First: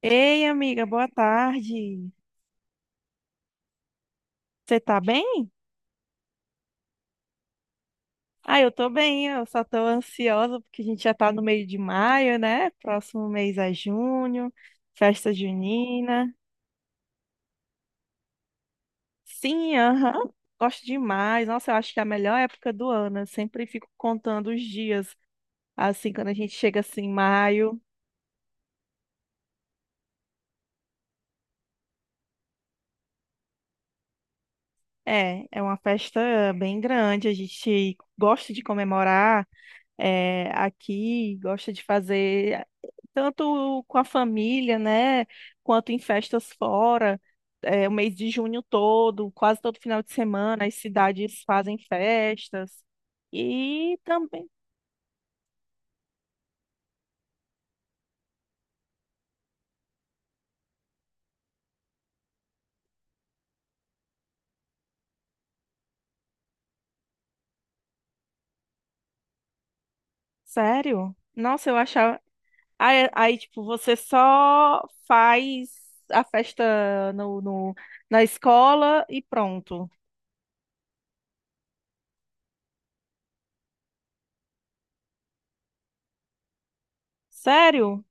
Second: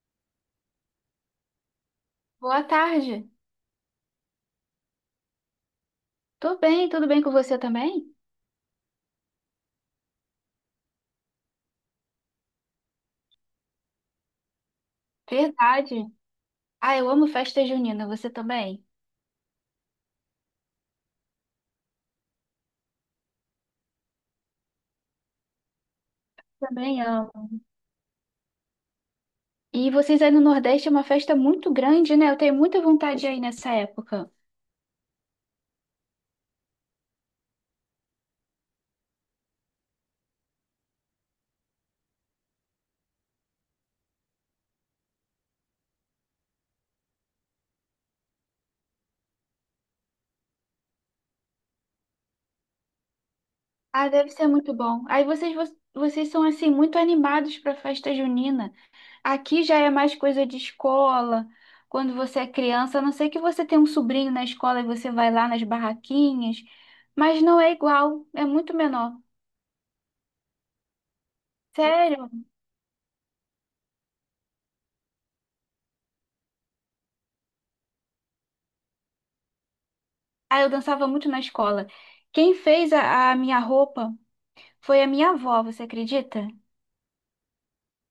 Ei, amiga, boa tarde. Boa tarde. Você tá bem? Tô bem, tudo bem com você também? Ah, eu tô bem, eu só tô ansiosa porque a gente já tá no meio de maio, né? Próximo mês é junho, festa Verdade. junina. Ah, eu amo festa junina, você também? Sim, aham, gosto demais. Nossa, eu acho que é a melhor época do ano. Eu sempre fico contando os dias, assim, quando a gente chega Também assim, amo. maio. E vocês aí no Nordeste é uma festa muito grande, né? Eu tenho muita vontade aí nessa época. É, é uma festa bem grande, a gente gosta de comemorar aqui, gosta de fazer, tanto com a família, né, quanto em festas fora, é, o mês de junho todo, quase todo final de semana, as cidades fazem festas. E Ah, deve ser também, muito bom. Aí vocês, vocês são assim muito animados para festa junina. Aqui já é mais coisa de escola. Quando você é criança, a não sei que você tem um sobrinho na escola e você vai lá nas barraquinhas, mas não é igual, é muito menor. sério, nossa, eu achava. Sério? Aí, aí, tipo, você só faz a festa na escola e pronto. Ah, eu dançava muito na escola. Quem fez a minha roupa foi a minha avó, você acredita? Sério?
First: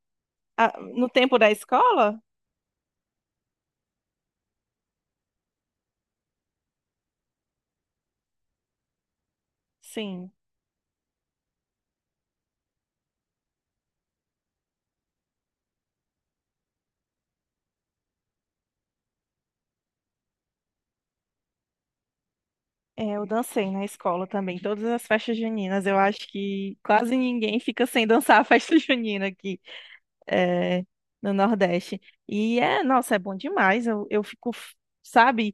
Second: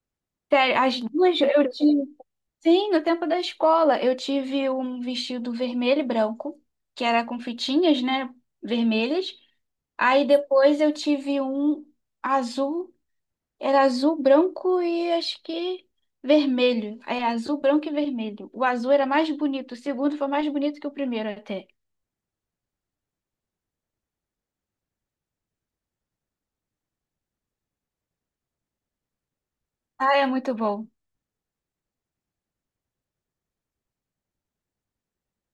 Ah, Sério, as no tempo duas da eu tive. escola? Sim, no tempo da escola, eu tive um vestido vermelho e branco, que era com fitinhas, né, vermelhas. Aí Sim. depois eu tive um azul, era azul, branco e acho que vermelho. É azul, branco e vermelho. O azul era mais bonito, o segundo foi mais bonito que o primeiro até. É, eu dancei na escola também, todas as festas juninas. Eu acho que quase ninguém fica sem dançar a festa junina aqui, Ah, é muito é, bom. no Nordeste. E é, nossa, é bom demais. Eu fico, sabe,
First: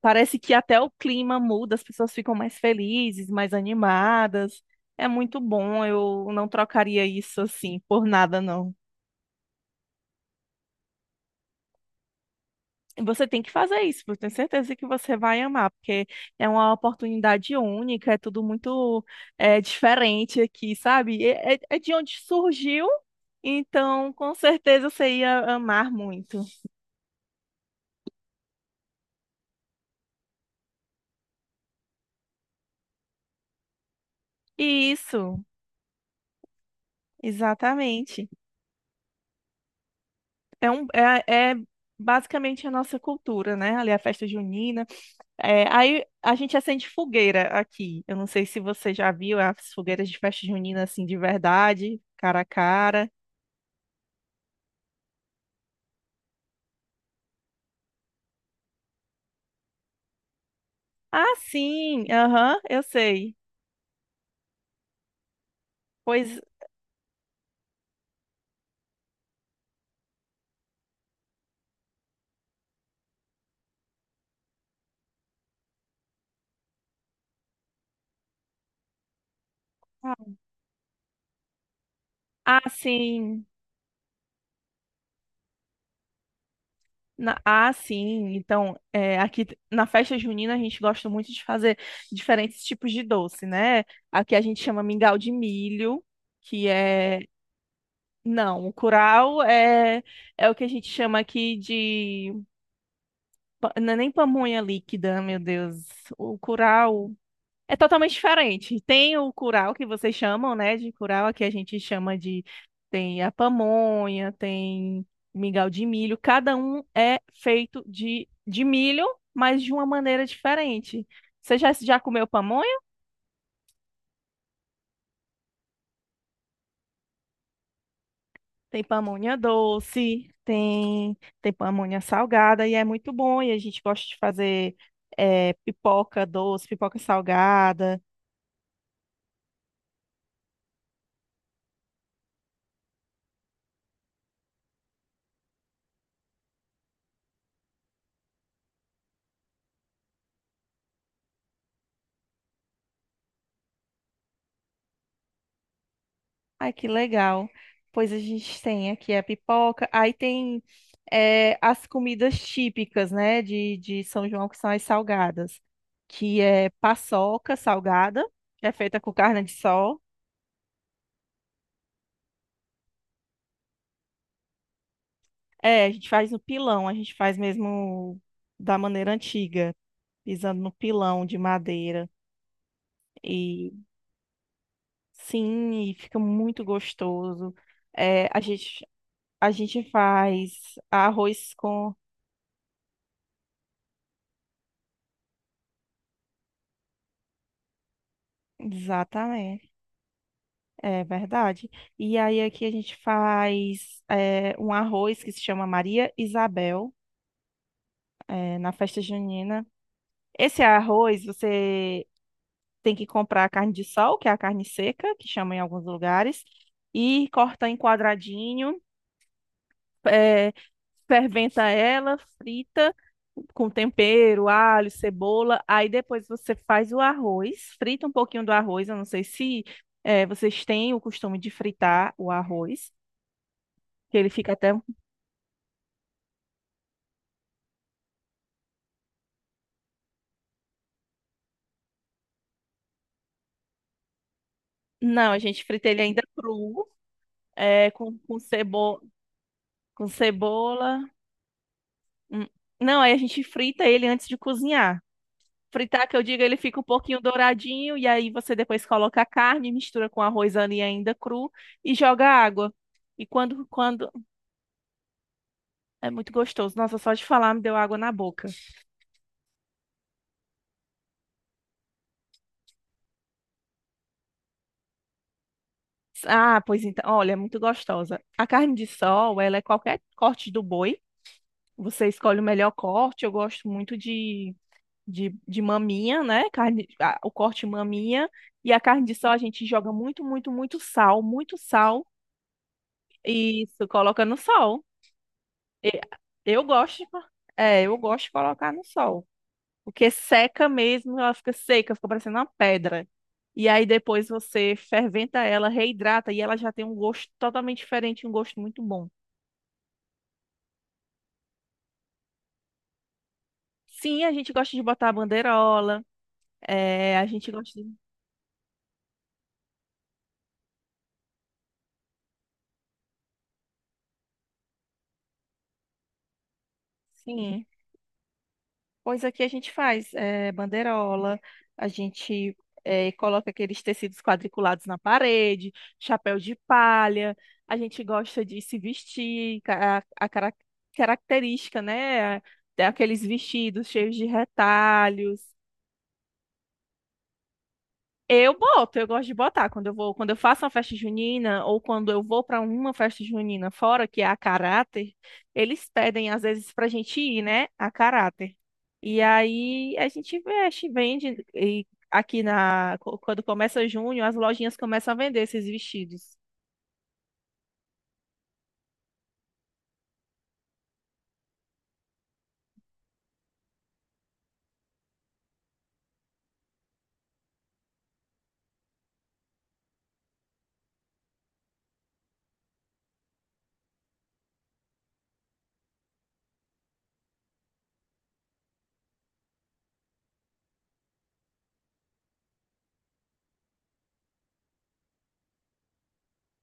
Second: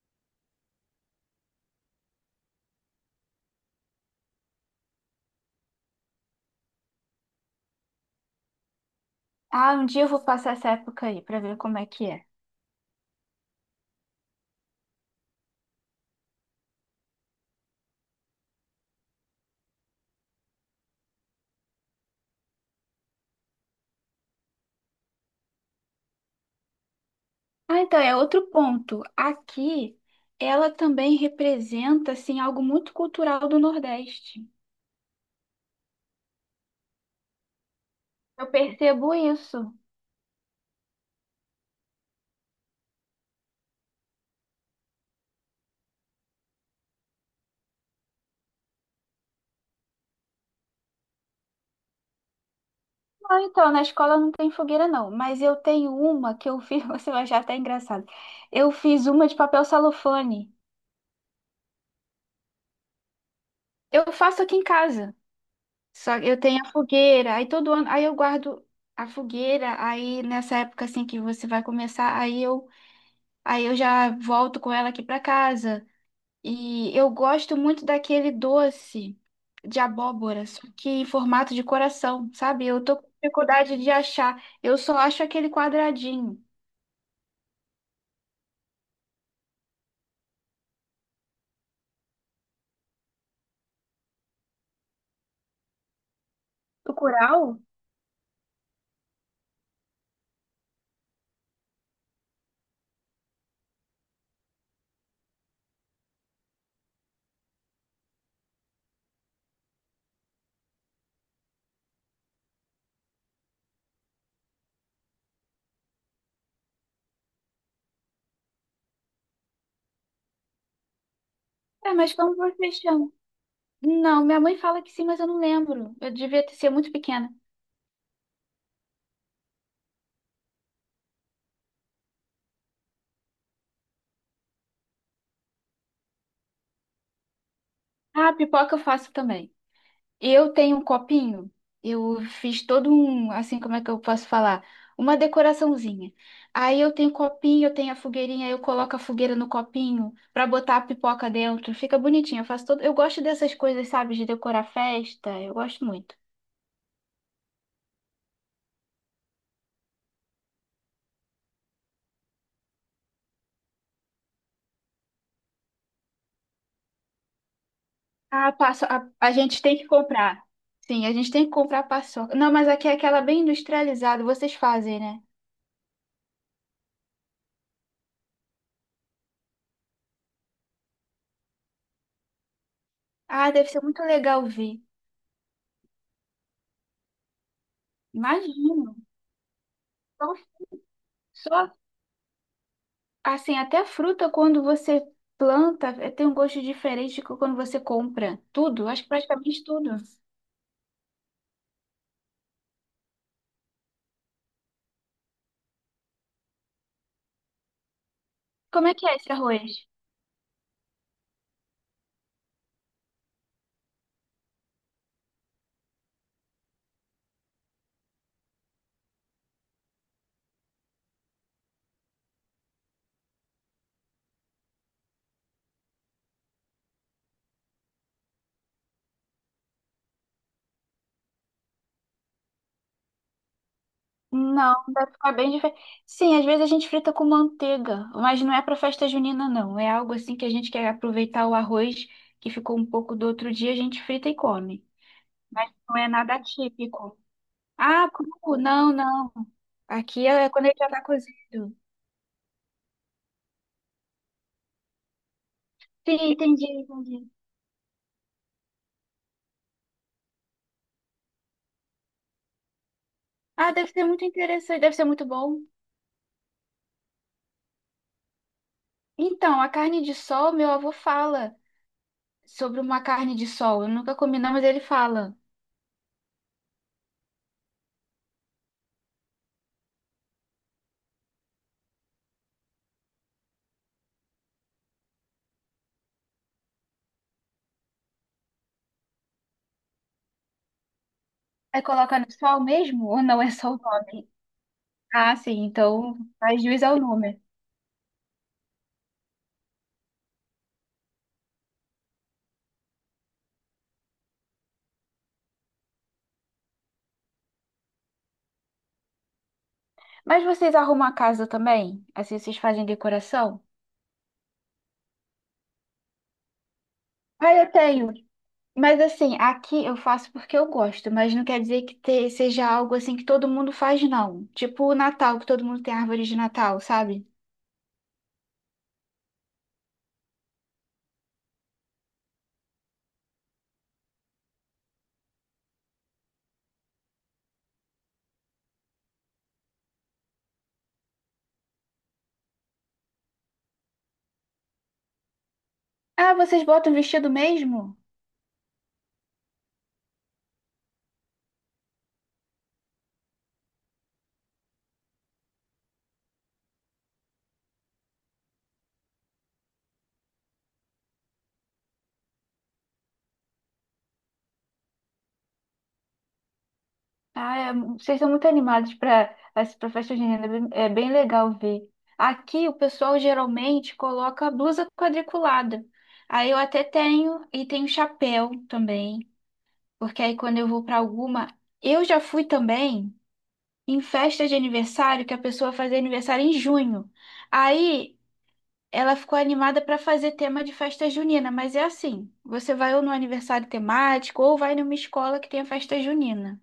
parece que até o clima muda, as pessoas ficam mais felizes, mais animadas. É muito bom, eu não trocaria isso assim por nada, não. Ah, um dia eu vou passar essa época aí pra ver como é que é. Você tem que fazer isso, eu tenho certeza que você vai amar, porque é uma oportunidade única, é tudo muito diferente aqui, sabe? É de onde surgiu, então com certeza você ia amar muito. Ah, então, é outro ponto. Aqui, ela também representa, assim, algo muito cultural do Nordeste. Isso, exatamente. Eu percebo isso. É, um, é, é basicamente a nossa cultura, né? Ali a festa junina. É, aí a gente acende fogueira aqui. Eu não sei se você já viu as fogueiras de festa junina assim de verdade, cara a cara. Ah, então, na escola não tem fogueira, não. Mas eu tenho uma que eu fiz, você vai achar até engraçado. Eu fiz uma de papel celofane. Ah, sim, aham, eu sei. Eu faço aqui em casa. Só que eu Pois, tenho a fogueira, aí todo ano, aí eu guardo a fogueira, aí nessa época assim que você vai começar, aí eu já volto com ela aqui pra casa. E eu gosto muito daquele doce de ah, abóbora, só que em formato de coração, sabe? ah, Eu tô com sim. dificuldade de achar. Eu só acho aquele quadradinho. Ah, sim. Então, é, aqui na festa junina a gente gosta muito de fazer diferentes tipos de doce, né? Aqui a gente chama mingau de milho, que O é. curau? Não, o curau é, é o que a gente chama aqui de. Não é nem pamonha líquida, meu Deus. O curau. É totalmente diferente. Tem o curau que vocês chamam, né? De curau, aqui a gente chama de. Tem a pamonha, tem mingau de milho. Cada um é feito de milho, mas de uma maneira diferente. Você já, É, já mas comeu como pamonha? vocês chamam? Não, minha mãe fala que sim, mas eu não lembro. Eu devia ter sido muito pequena. Tem pamonha doce, tem, tem pamonha salgada, e é muito bom. E a gente gosta de fazer pipoca doce, pipoca salgada. Ah, pipoca eu faço também. E eu tenho um copinho. Eu fiz todo um, assim, como é que eu posso falar? Uma decoraçãozinha. Aí eu tenho copinho, eu tenho a fogueirinha, aí eu coloco a fogueira no copinho pra botar a pipoca dentro. Fica bonitinho. Eu faço todo, eu gosto dessas coisas, sabe, de decorar festa. Eu gosto muito. Ai, que legal. Pois a gente tem aqui a pipoca, aí tem as comidas típicas, né, de São João, que são as salgadas, que é paçoca salgada, Ah, que é passo, feita com a carne de gente tem que sol. comprar. Sim, a gente tem que comprar paçoca. Não, mas aqui é aquela bem industrializada, vocês fazem, né? É, a gente faz no pilão, a gente faz mesmo da maneira antiga, pisando no pilão de madeira. Ah, deve E ser muito legal ver. sim, e fica muito gostoso. É, a gente, Imagino. a gente Só, faz arroz só com... Assim, até fruta, quando você planta, tem um gosto diferente de quando você compra. Tudo, acho que praticamente Exatamente. tudo. É verdade. E aí aqui a gente faz é, um arroz que se chama Maria Isabel, é, na Como é festa que é esse junina. arroz? Esse arroz você tem que comprar a carne de sol, que é a carne seca, que chama em alguns lugares, e corta em quadradinho, é, ferventa ela, frita com tempero, alho, cebola. Aí depois você faz o arroz, frita um pouquinho do arroz. Eu não sei se vocês têm o costume de fritar o arroz, que ele fica até... Não, vai ficar bem diferente. Sim, às vezes a gente frita com manteiga, mas não é para festa junina, não. É algo assim que a gente quer aproveitar o arroz que ficou um pouco do outro dia, a gente frita e come. Não, a gente Mas frita não ele é ainda nada cru, típico. é, Ah, com, cru? com, Não, cebo... não. com Aqui é quando ele já cebola. está cozido. Hum. Não, aí a gente frita ele antes de cozinhar. Fritar, que Sim, eu digo, ele entendi, fica um pouquinho entendi. douradinho, e aí você depois coloca a carne, mistura com arroz ali ainda cru e joga água. E quando, Ah, deve ser quando... muito interessante, deve ser muito bom. É muito gostoso. Nossa, só de falar me deu água na boca. Então, a carne de sol, meu avô fala sobre uma carne de sol. Eu nunca comi, não, mas ele fala. Ah, pois então, olha, é muito gostosa. A carne de sol, ela é qualquer corte do boi. Você escolhe o melhor corte. Eu gosto muito de maminha, né? Carne, o corte maminha. E a carne de sol a gente joga muito, muito, muito sal, muito É sal. colocar no sol mesmo ou não é E só o isso, coloca nome? no sol. Ah, sim, E- então faz eu juiz ao gosto, nome. é, eu gosto de colocar no sol. Porque seca mesmo, ela fica seca, fica parecendo uma pedra. E aí depois você ferventa ela, reidrata e ela já tem um gosto totalmente diferente, um gosto muito bom. Mas vocês arrumam a casa também? Assim, vocês fazem decoração? Sim, a gente gosta de botar a bandeirola, é, a gente Ah, eu gosta de... tenho. Mas assim, aqui eu faço porque eu gosto, mas não quer dizer que seja algo assim que todo mundo faz, não. Tipo o Natal, que todo mundo tem árvore de Natal, sabe? Sim. Pois aqui a gente faz banderola, a gente coloca aqueles tecidos quadriculados na parede, chapéu de palha, a gente gosta de se vestir, característica, né? Tem aqueles vestidos cheios de retalhos, Ah, vocês botam vestido mesmo? eu boto, eu gosto de botar quando eu vou, quando eu faço uma festa junina ou quando eu vou para uma festa junina fora, que é a caráter, eles pedem às vezes pra gente ir, né, a caráter. E aí a gente veste, vende e aqui quando começa junho, as lojinhas começam a vender esses vestidos. Ah, é, vocês estão muito animados para festa junina, é bem legal ver. Aqui o pessoal geralmente coloca blusa quadriculada. Aí eu até tenho e tenho chapéu também, porque aí quando eu vou para alguma, eu já fui também em festa de aniversário que a pessoa fazia aniversário em junho. Aí ela ficou animada para fazer tema de festa junina, mas é assim, você vai ou no aniversário temático ou vai numa escola que tem a festa junina.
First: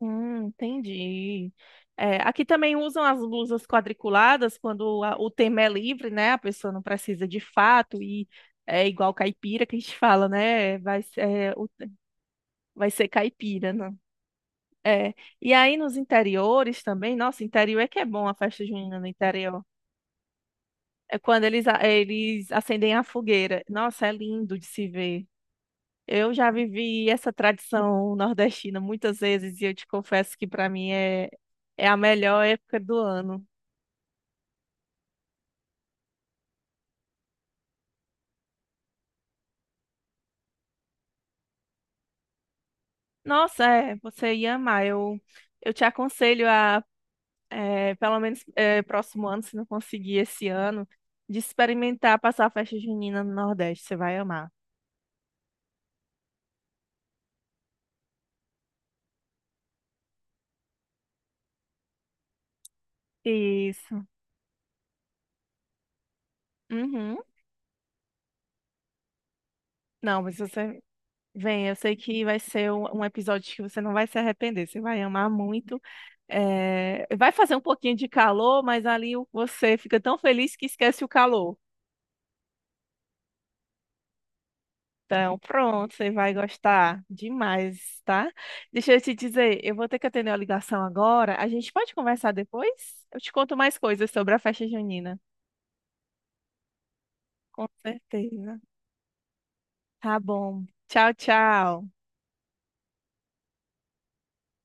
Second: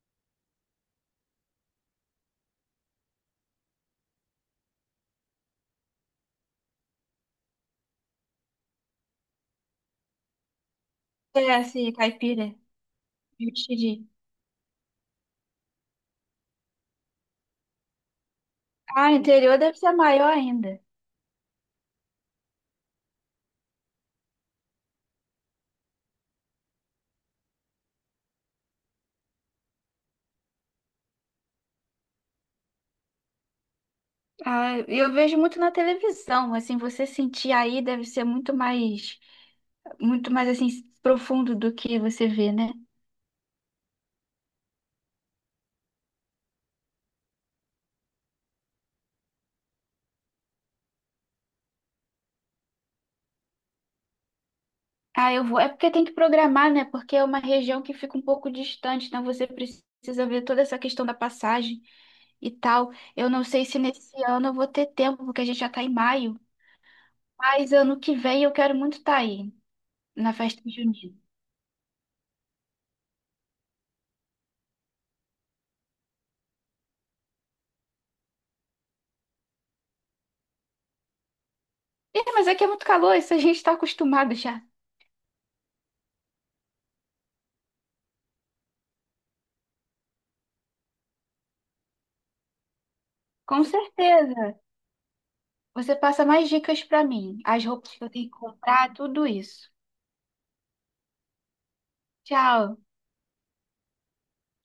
Entendi. É, aqui também usam as blusas quadriculadas quando o tema é livre, né? A pessoa não precisa de fato e é igual caipira que a gente fala, né? É assim, caipira. Vai ser caipira, né? Entendi. É. E aí nos interiores também, nossa, interior é que é bom a festa junina no Ah, interior interior. deve ser maior ainda. É quando eles, eles acendem a fogueira. Nossa, é lindo de se ver. Eu já vivi essa tradição nordestina muitas vezes e eu te confesso que para mim é, é a melhor época do ano. Ah, eu vejo muito na televisão, assim, você sentir aí deve ser muito mais assim profundo do que você vê, né? Nossa, é, você ia amar. Eu te aconselho a, é, pelo menos é, próximo ano, se não conseguir esse ano, de experimentar passar a festa junina no Nordeste. Você vai amar. Ah, eu vou. É porque tem que programar, né? Porque é uma região que fica um pouco distante, então você precisa ver toda essa questão da passagem e tal. Eu não sei se Isso. nesse ano eu vou ter tempo, porque a gente já tá em maio, Uhum. mas ano que vem eu quero muito estar aí Não, na mas festa você junina. vem, eu sei que vai ser um episódio que você não vai se arrepender, você vai amar muito. É, vai fazer um pouquinho de calor, mas ali você fica tão feliz que esquece o calor. Ih, mas aqui é muito calor, isso a gente está acostumado já. Então, pronto, você vai gostar demais, tá? Deixa eu te dizer, eu vou ter que atender a ligação agora. A gente pode conversar depois? Eu te conto Com mais coisas sobre a certeza. festa junina. Você passa mais dicas pra mim, as Com roupas que eu tenho que certeza. comprar, tudo isso. Tá bom. Tchau, tchau. Tchau.